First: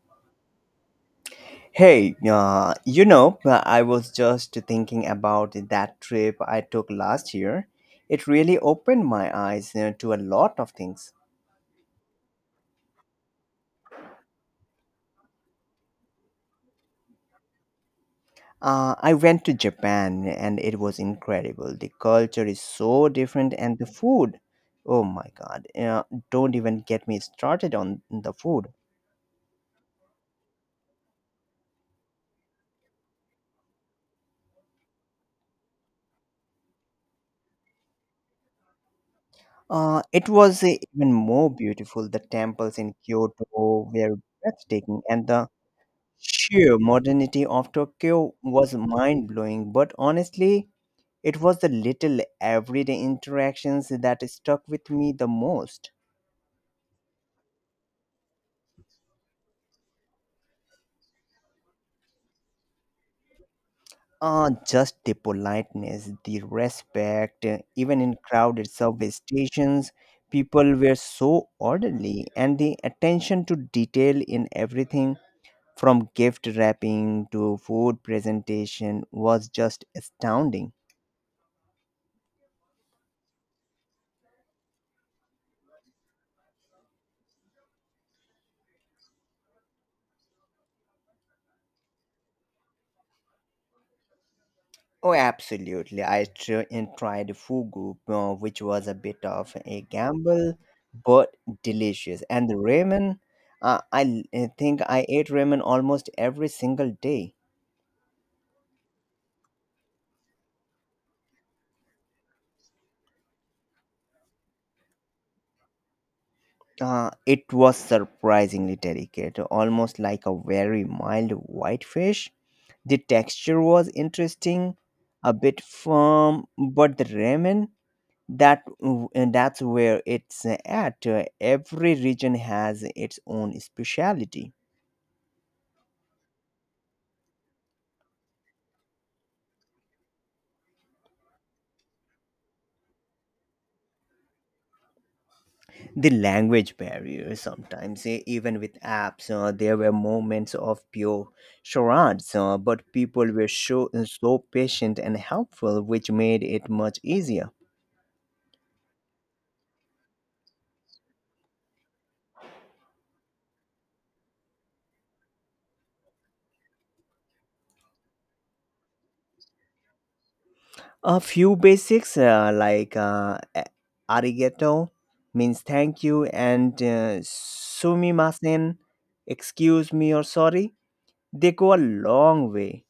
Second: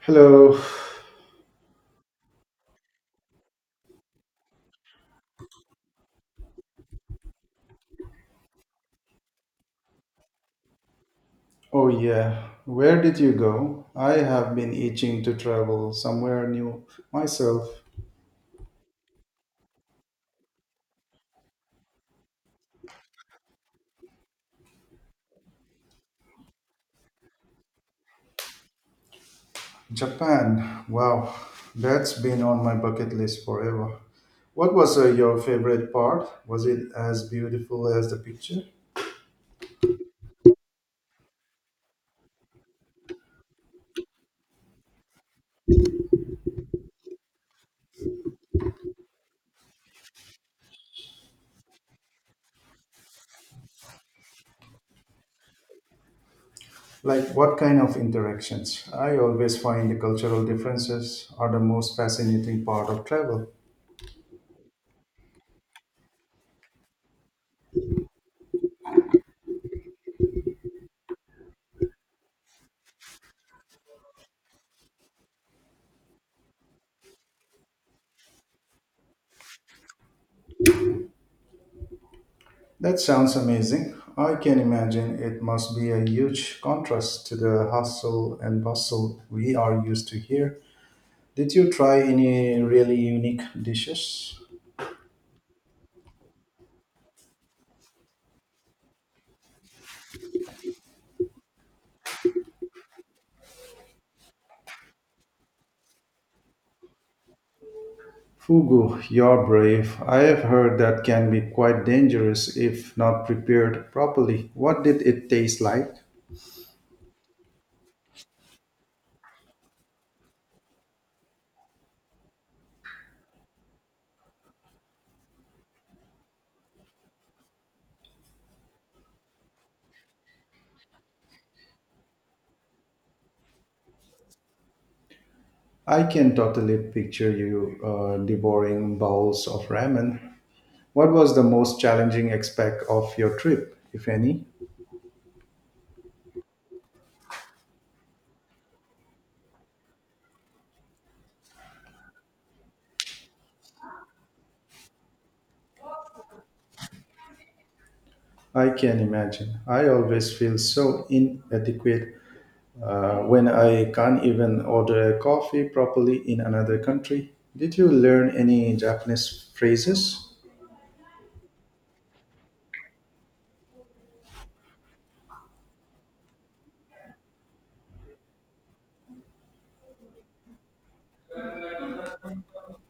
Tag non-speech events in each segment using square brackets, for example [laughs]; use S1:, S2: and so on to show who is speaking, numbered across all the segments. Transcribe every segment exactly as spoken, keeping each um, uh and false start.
S1: Hello.
S2: Hey, uh, you know, uh, I was just thinking about that trip I took last year. It really opened my eyes uh, to a lot of things.
S1: Oh, yeah. Where did you go? I have been itching to travel somewhere new myself.
S2: Uh, I went to Japan, and it was incredible. The culture is so different, and the food. Oh my God. Uh, don't even get me started on the food.
S1: Japan. Wow. That's been on my bucket list forever. What was uh, your favorite part? Was it as beautiful as the picture?
S2: Uh, it was uh, even more beautiful. The temples in Kyoto were breathtaking, and the sheer modernity of Tokyo was mind blowing, but honestly, it was the little everyday interactions that stuck with me the most.
S1: Like, what kind of interactions? I always find the cultural differences are the most fascinating part of travel.
S2: Ah, just the politeness, the respect, uh, even in crowded subway stations, people were so orderly, and the attention to detail in everything from gift wrapping to food presentation was just astounding.
S1: That sounds amazing. I can imagine it must be a huge contrast to the hustle and bustle we are used to here. Did you try any really unique dishes?
S2: Oh, absolutely. I tr- and tried fugu, uh, which was a bit of a gamble, but delicious. And the ramen, uh, I l- I think I ate ramen almost every single day.
S1: Fugu, you're brave. I have heard that can be quite dangerous if not prepared properly. What did it taste like?
S2: Uh, it was surprisingly delicate, almost like a very mild white fish. The texture was interesting, a bit firm, but the ramen that and that's where it's at. Every region has its own speciality.
S1: I can totally picture you uh, devouring bowls of ramen. What was the most challenging aspect of your trip, if any?
S2: The language barrier sometimes, eh, even with apps, uh, there were moments of pure charades, uh, but people were so, so patient and helpful, which made it much easier.
S1: I can imagine. I always feel so inadequate uh, when I can't even order coffee properly in another country. Did you learn any Japanese phrases?
S2: A few basics, uh, like uh, a- arigato means thank you, and uh, sumimasen excuse me or sorry. They go a long way.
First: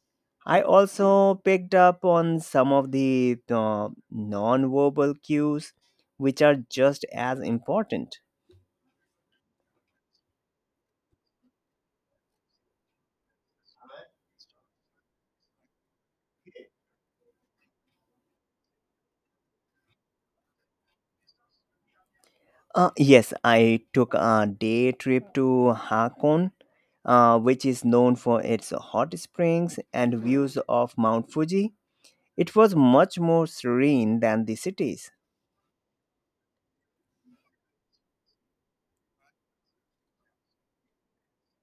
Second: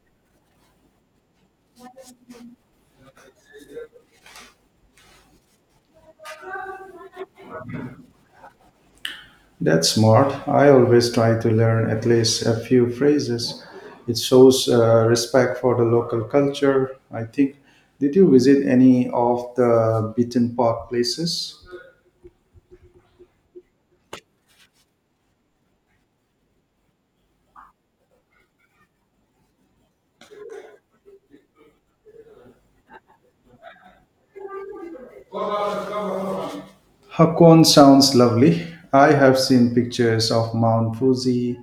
S2: I also picked up on some of the uh, non-verbal cues, which are just as important.
S1: That's smart. I always try to learn at least a few phrases. It shows uh, respect for the local culture, I think. Did you visit any of the beaten path places?
S2: Uh, yes, I took a day trip to Hakone, uh, which is known for its hot springs and views of Mount Fuji. It was much more serene than the cities.
S1: Hakone sounds lovely. I have seen pictures of Mount Fuji.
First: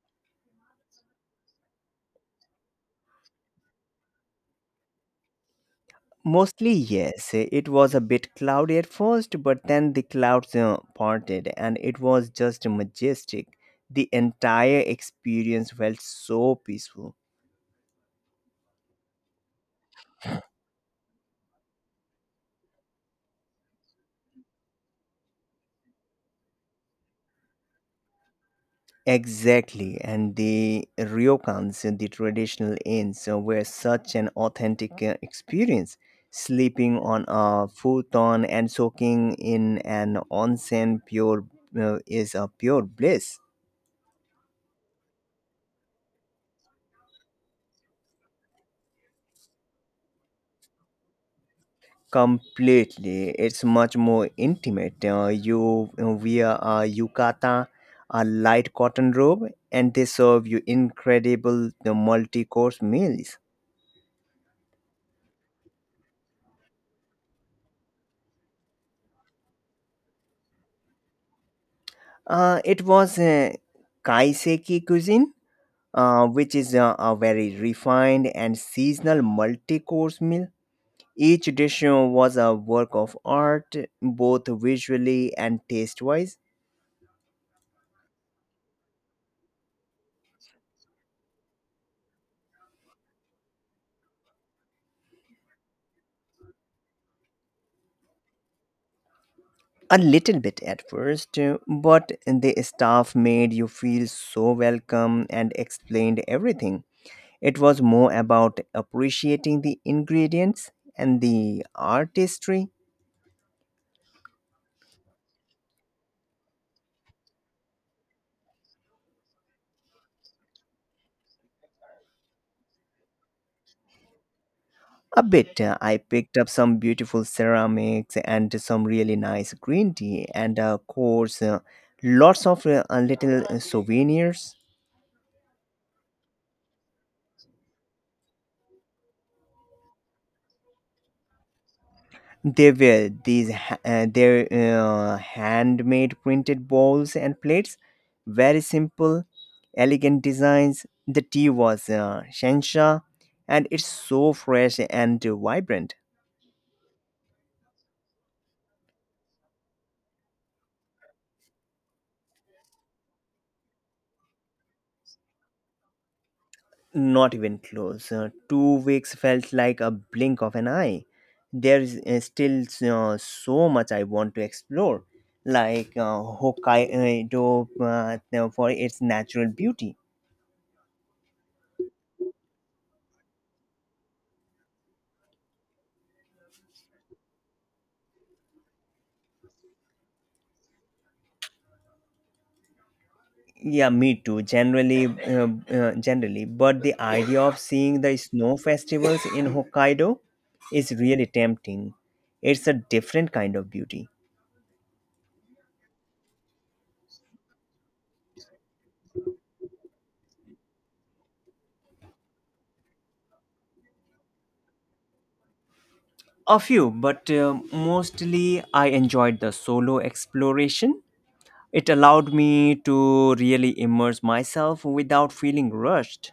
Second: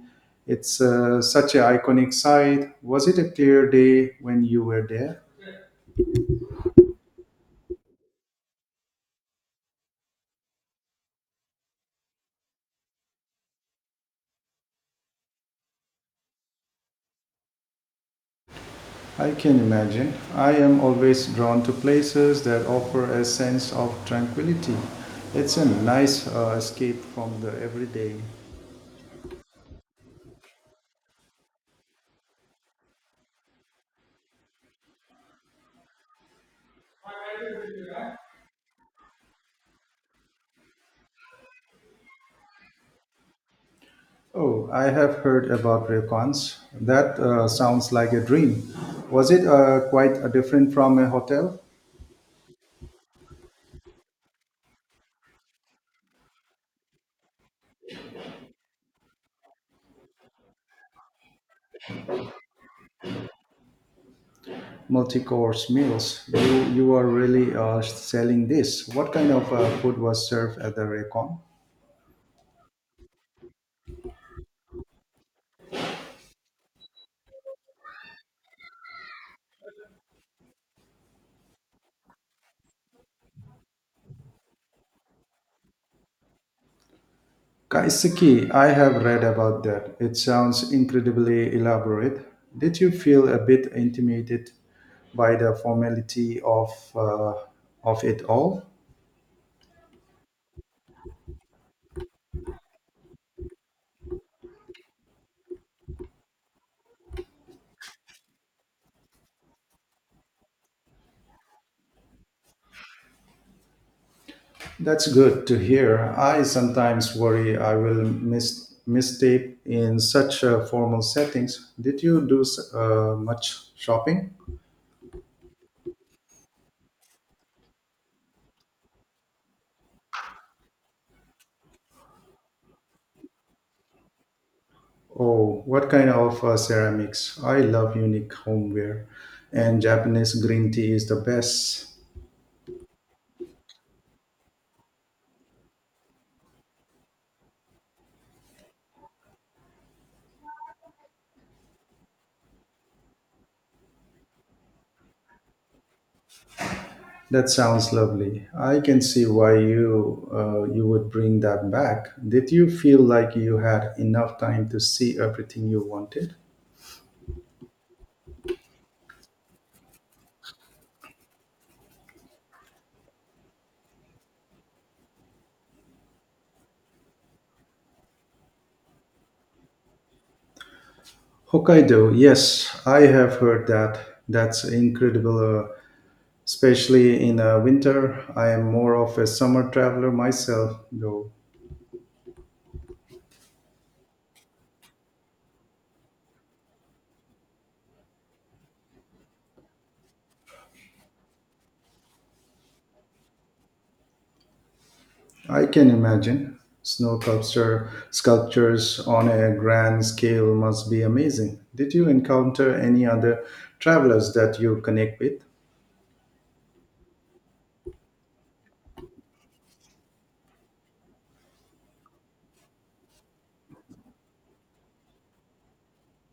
S1: It's uh, such an iconic sight. Was it a clear day when you were there?
S2: Mostly, yes. It was a bit cloudy at first, but then the clouds uh, parted, and it was just majestic. The entire experience felt so peaceful.
S1: I can imagine. I am always drawn to places that offer a sense of tranquility. It's a nice uh, escape from the everyday.
S2: Exactly, and the ryokans, uh, the traditional inns, uh, were such an authentic uh, experience. Sleeping on a futon and soaking in an onsen pure uh, is a pure bliss.
S1: Oh, I have heard about ryokans. That uh, sounds like a dream. Was it uh, quite uh, different from a hotel?
S2: Completely, it's much more intimate. Uh, you wear a yukata, a light cotton robe, and they serve you incredible the multi-course meals.
S1: Multi-course meals. You you are really uh, selling this. What kind of uh, food was served at the recon?
S2: Uh, it was uh, kaiseki cuisine, uh, which is uh, a very refined and seasonal multi-course meal. Each dish uh, was a work of art, both visually and taste-wise.
S1: Kaiseki, I have read about that. It sounds incredibly elaborate. Did you feel a bit intimidated by the formality of uh, of it all?
S2: A little bit at first, uh, but the staff made you feel so welcome and explained everything. It was more about appreciating the ingredients and the artistry.
S1: That's good to hear. I sometimes worry I will miss mistake in such uh, formal settings. Did you do s- uh, much shopping?
S2: A bit, uh, I picked up some beautiful ceramics and some really nice green tea, and of course, uh, lots of uh, little uh, souvenirs.
S1: Oh, what kind of uh, ceramics? I love unique homeware, and Japanese green tea is the best.
S2: They were these ha- uh, their uh, handmade printed bowls and plates, very simple, elegant designs. The tea was uh, Shensha, and it's so fresh and vibrant.
S1: That sounds lovely. I can see why you uh, you would bring that back. Did you feel like you had enough time to see everything you wanted?
S2: Not even close. Uh, two weeks felt like a blink of an eye. There is uh, still uh, so much I want to explore, like uh, Hokkaido, uh, for its natural beauty.
S1: Hokkaido, yes, I have heard that. That's incredible, uh, especially in uh, winter. I am more of a summer traveler myself, though.
S2: Yeah, me too. Generally, uh, uh, generally, but the idea of seeing the snow festivals in Hokkaido is really tempting. It's a different kind of beauty.
S1: I can imagine. Snow sculpture, sculptures on a grand scale must be amazing. Did you encounter any other travelers that you connect with?
S2: A few, but uh, mostly I enjoyed the solo exploration. It allowed me to really immerse myself without feeling rushed.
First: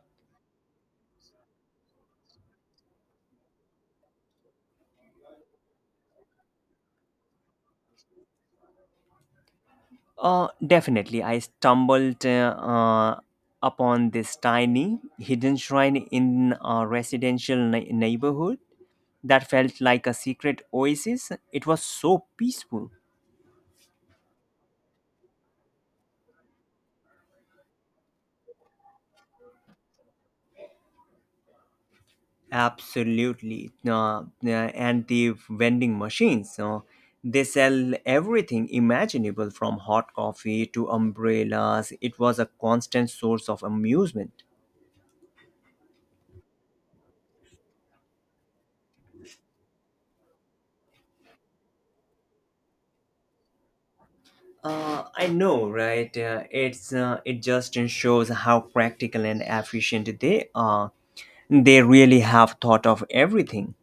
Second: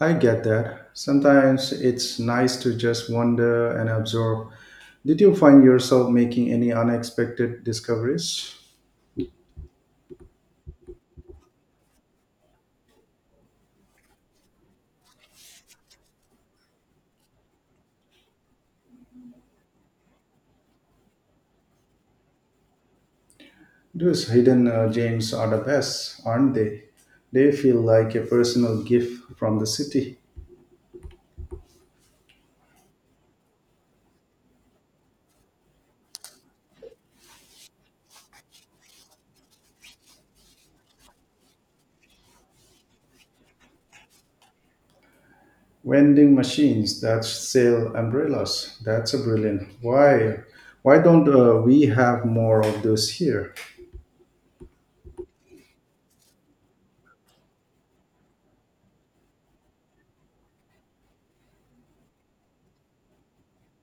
S1: I get that. Sometimes it's nice to just wander and observe. Did you find yourself making any unexpected discoveries?
S2: Uh, definitely. I stumbled uh, uh, upon this tiny hidden shrine in a residential nei- neighborhood that felt like a secret oasis. It was so peaceful.
S1: Those hidden uh, gems are the best, aren't they? They feel like a personal gift from the city.
S2: Absolutely. Uh, uh, and the vending machines. Uh, they sell everything imaginable, from hot coffee to umbrellas. It was a constant source of amusement.
S1: Vending machines that sell umbrellas. That's a brilliant. Why, why don't uh, we have more of those here?
S2: Uh, I know, right? Uh, it's uh, it just uh, shows how practical and efficient they are. They really have thought of everything.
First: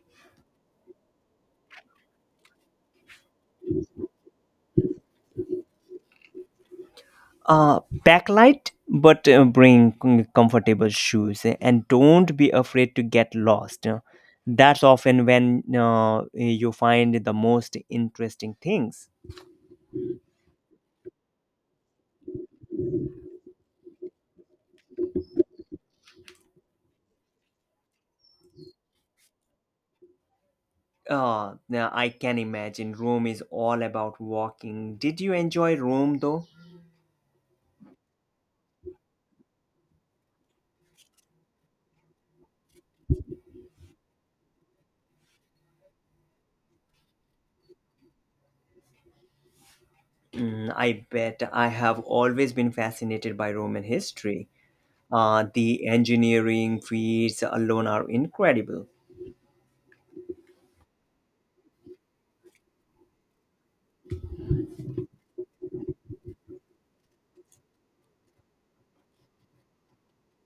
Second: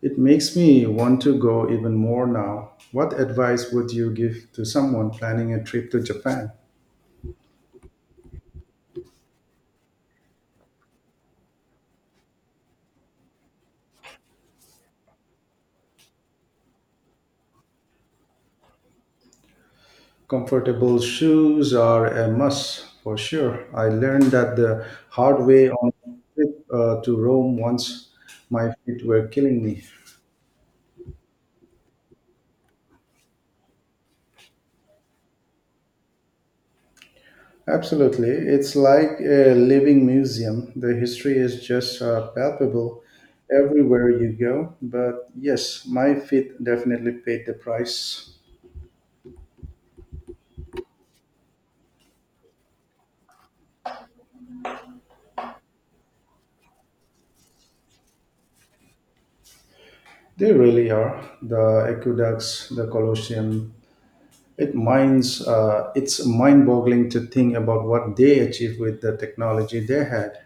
S1: It makes me want to go even more now. What advice would you give to someone planning a trip to Japan?
S2: Uh, backlight, but uh, bring com- comfortable shoes, eh, and don't be afraid to get lost. uh. That's often when uh, you find the most interesting things.
S1: Comfortable shoes are a must for sure. I learned that the hard way on a trip uh, to Rome once. My feet were killing me.
S2: Uh, now I can imagine Rome is all about walking. Did you enjoy Rome though?
S1: Absolutely. It's like a living museum. The history is just uh, palpable everywhere you go. But yes, my feet definitely paid the price.
S2: Mm, I bet. I have always been fascinated by Roman history. Uh, the engineering feats alone are incredible.
S1: They really are. The aqueducts, the Colosseum. It minds, uh, it's mind boggling to think about what they achieved with the technology they had.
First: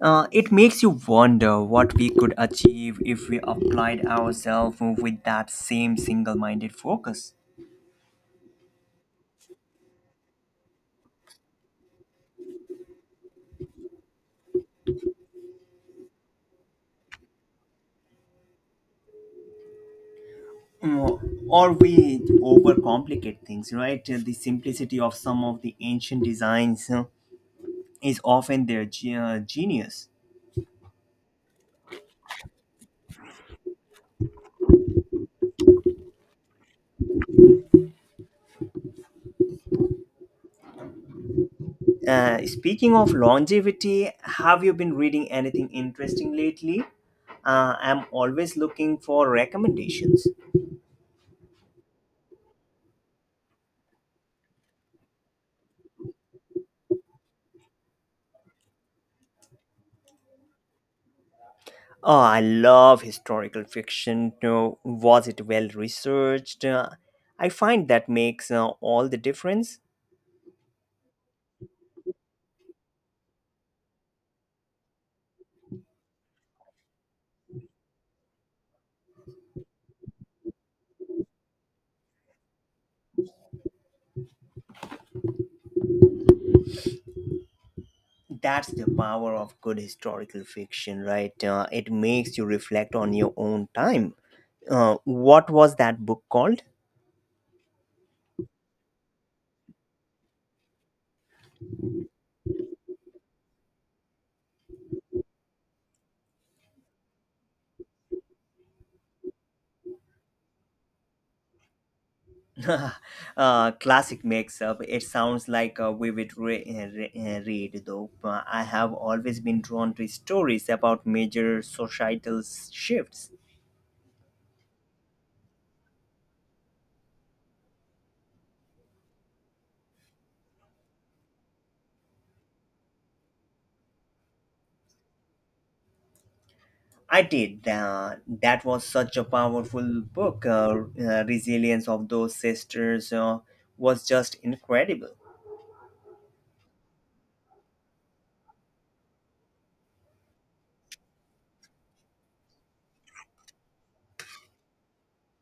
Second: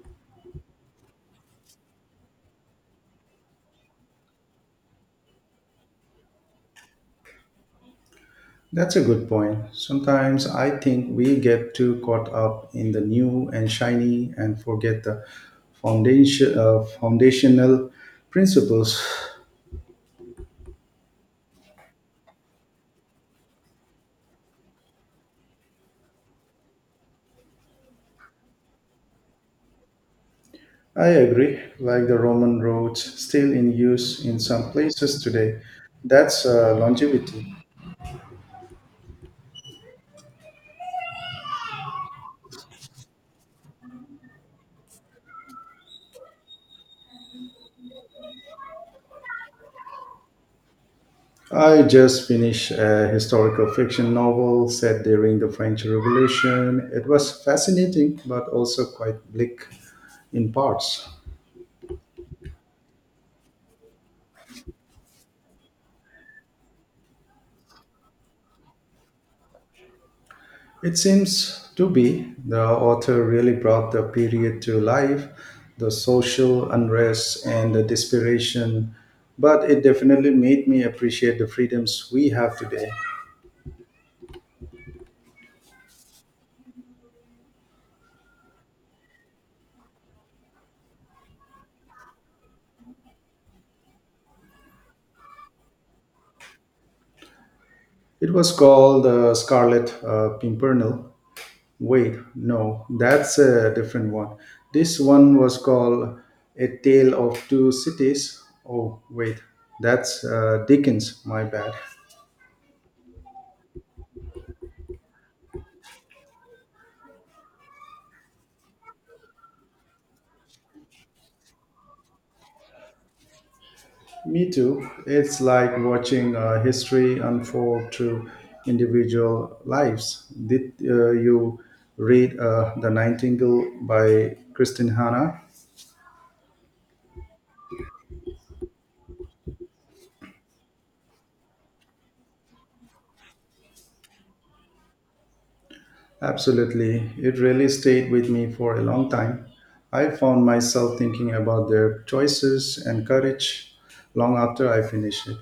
S2: Uh, it makes you wonder what we could achieve if we applied ourselves with that same single minded focus.
S1: That's a good point. Sometimes I think we get too caught up in the new and shiny and forget the foundation, uh, foundational principles.
S2: Mm, Or we overcomplicate things, right? The simplicity of some of the ancient designs uh, is often their ge- uh, genius.
S1: I agree, like the Roman roads still in use in some places today. That's uh, longevity.
S2: Uh, speaking of longevity, have you been reading anything interesting lately? Uh, I'm always looking for recommendations.
S1: I just finished a historical fiction novel set during the French Revolution. It was fascinating but also quite bleak in parts.
S2: Oh, I love historical fiction. No, was it well researched? Uh, I find that makes uh, all the difference.
S1: It seems to be. The author really brought the period to life, the social unrest and the desperation, but it definitely made me appreciate the freedoms we have today.
S2: That's the power of good historical fiction, right? Uh, it makes you reflect on your own time. Uh, what was that book called?
S1: It was called uh, Scarlet uh, Pimpernel. Wait, no, that's a different one. This one was called A Tale of Two Cities. Oh, wait, that's uh, Dickens, my bad. [laughs]
S2: [laughs] Uh, classic makes up. It sounds like a vivid re- eh, re- uh, read, though. Uh, I have always been drawn to stories about major societal shifts.
S1: Me too. It's like watching uh, history unfold through individual lives. Did uh, you read uh, The Nightingale by Kristin Hanna?
S2: I did. Uh, that was such a powerful book. Uh, uh, Resilience of Those Sisters uh, was just incredible.
S1: Absolutely. It really stayed with me for a long time. I found myself thinking about their choices and courage long after I finished it.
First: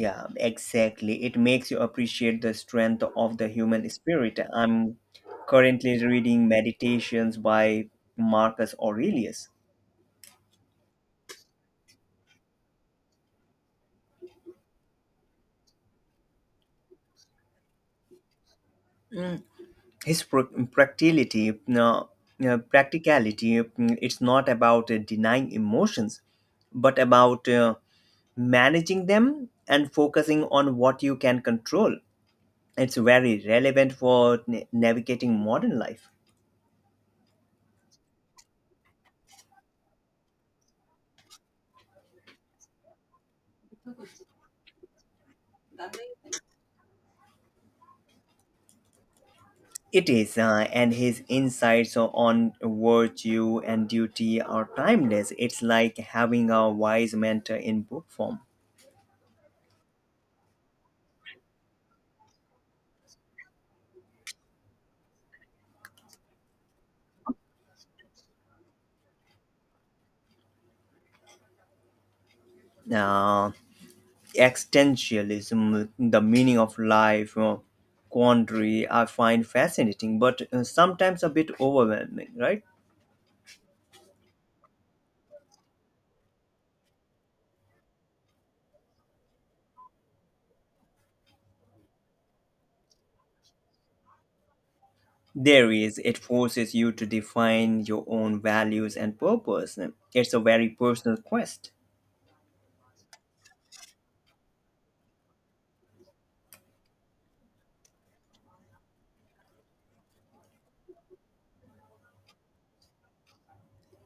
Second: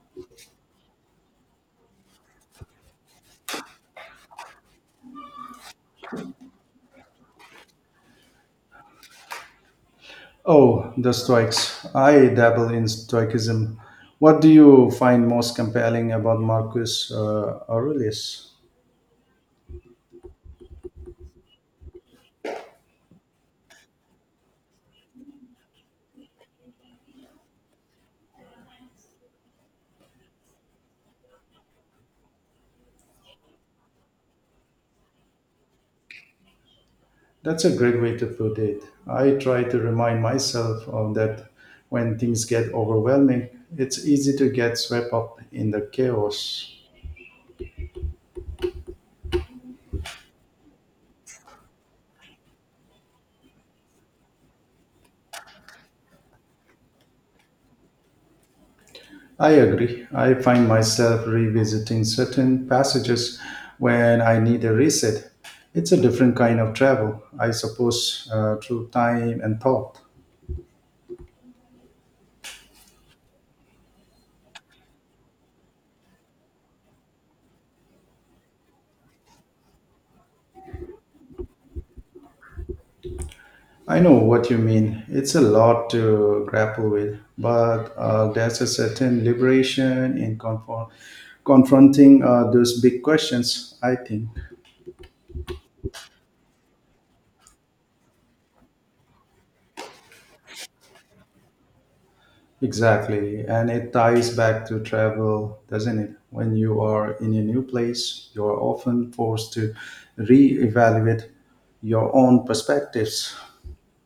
S2: Yeah, exactly. It makes you appreciate the strength of the human spirit. I'm currently reading Meditations by Marcus Aurelius.
S1: Oh, the Stoics. I dabble in Stoicism. What do you find most compelling about Marcus uh, Aurelius?
S2: his pr- practicality, uh, uh, practicality, uh, it's not about uh, denying emotions, but about uh, managing them and focusing on what you can control. It's very relevant for na- navigating modern life.
S1: That's a great way to put it. I try to remind myself of that when things get overwhelming, it's easy to get swept up in the chaos.
S2: It is, uh, and his insights on virtue and duty are timeless. It's like having a wise mentor in book form.
S1: I agree. I find myself revisiting certain passages when I need a reset. It's a different kind of travel, I suppose, uh, through time and thought.
S2: Uh, Existentialism, the meaning of life, uh, quandary, I find fascinating, but uh, sometimes a bit overwhelming, right?
S1: I know what you mean. It's a lot to grapple with, but uh, there's a certain liberation in confront confronting uh, those big questions, I think.
S2: There is, it forces you to define your own values and purpose. It's a very personal quest.
S1: Exactly. And it ties back to travel, doesn't it? When you are in a new place, you're often forced to reevaluate your own perspectives.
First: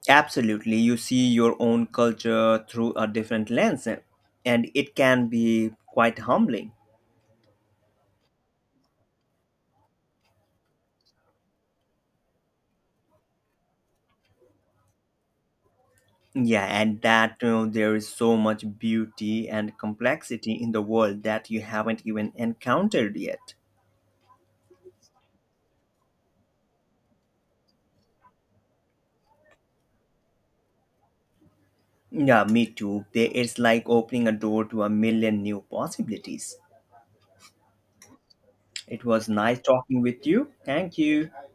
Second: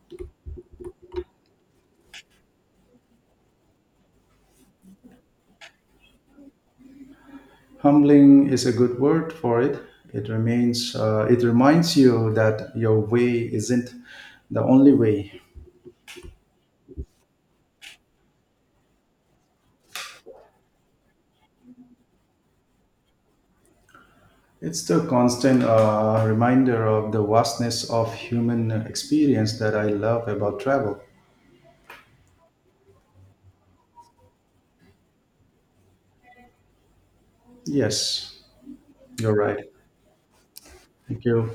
S2: Absolutely, you see your own culture through a different lens, uh, and it can be quite humbling.
S1: Humbling is a good word for it. It remains, uh, it reminds you that your way isn't the only way.
S2: Yeah, and that you know—there there is so much beauty and complexity in the world that you haven't even encountered yet.
S1: It's the constant uh, reminder of the vastness of human experience that I love about travel.
S2: Yeah, me too. They- It's like opening a door to a million new possibilities.
S1: Yes,
S2: It was
S1: you're
S2: nice
S1: right.
S2: talking with you. Thank
S1: Thank
S2: you.
S1: you.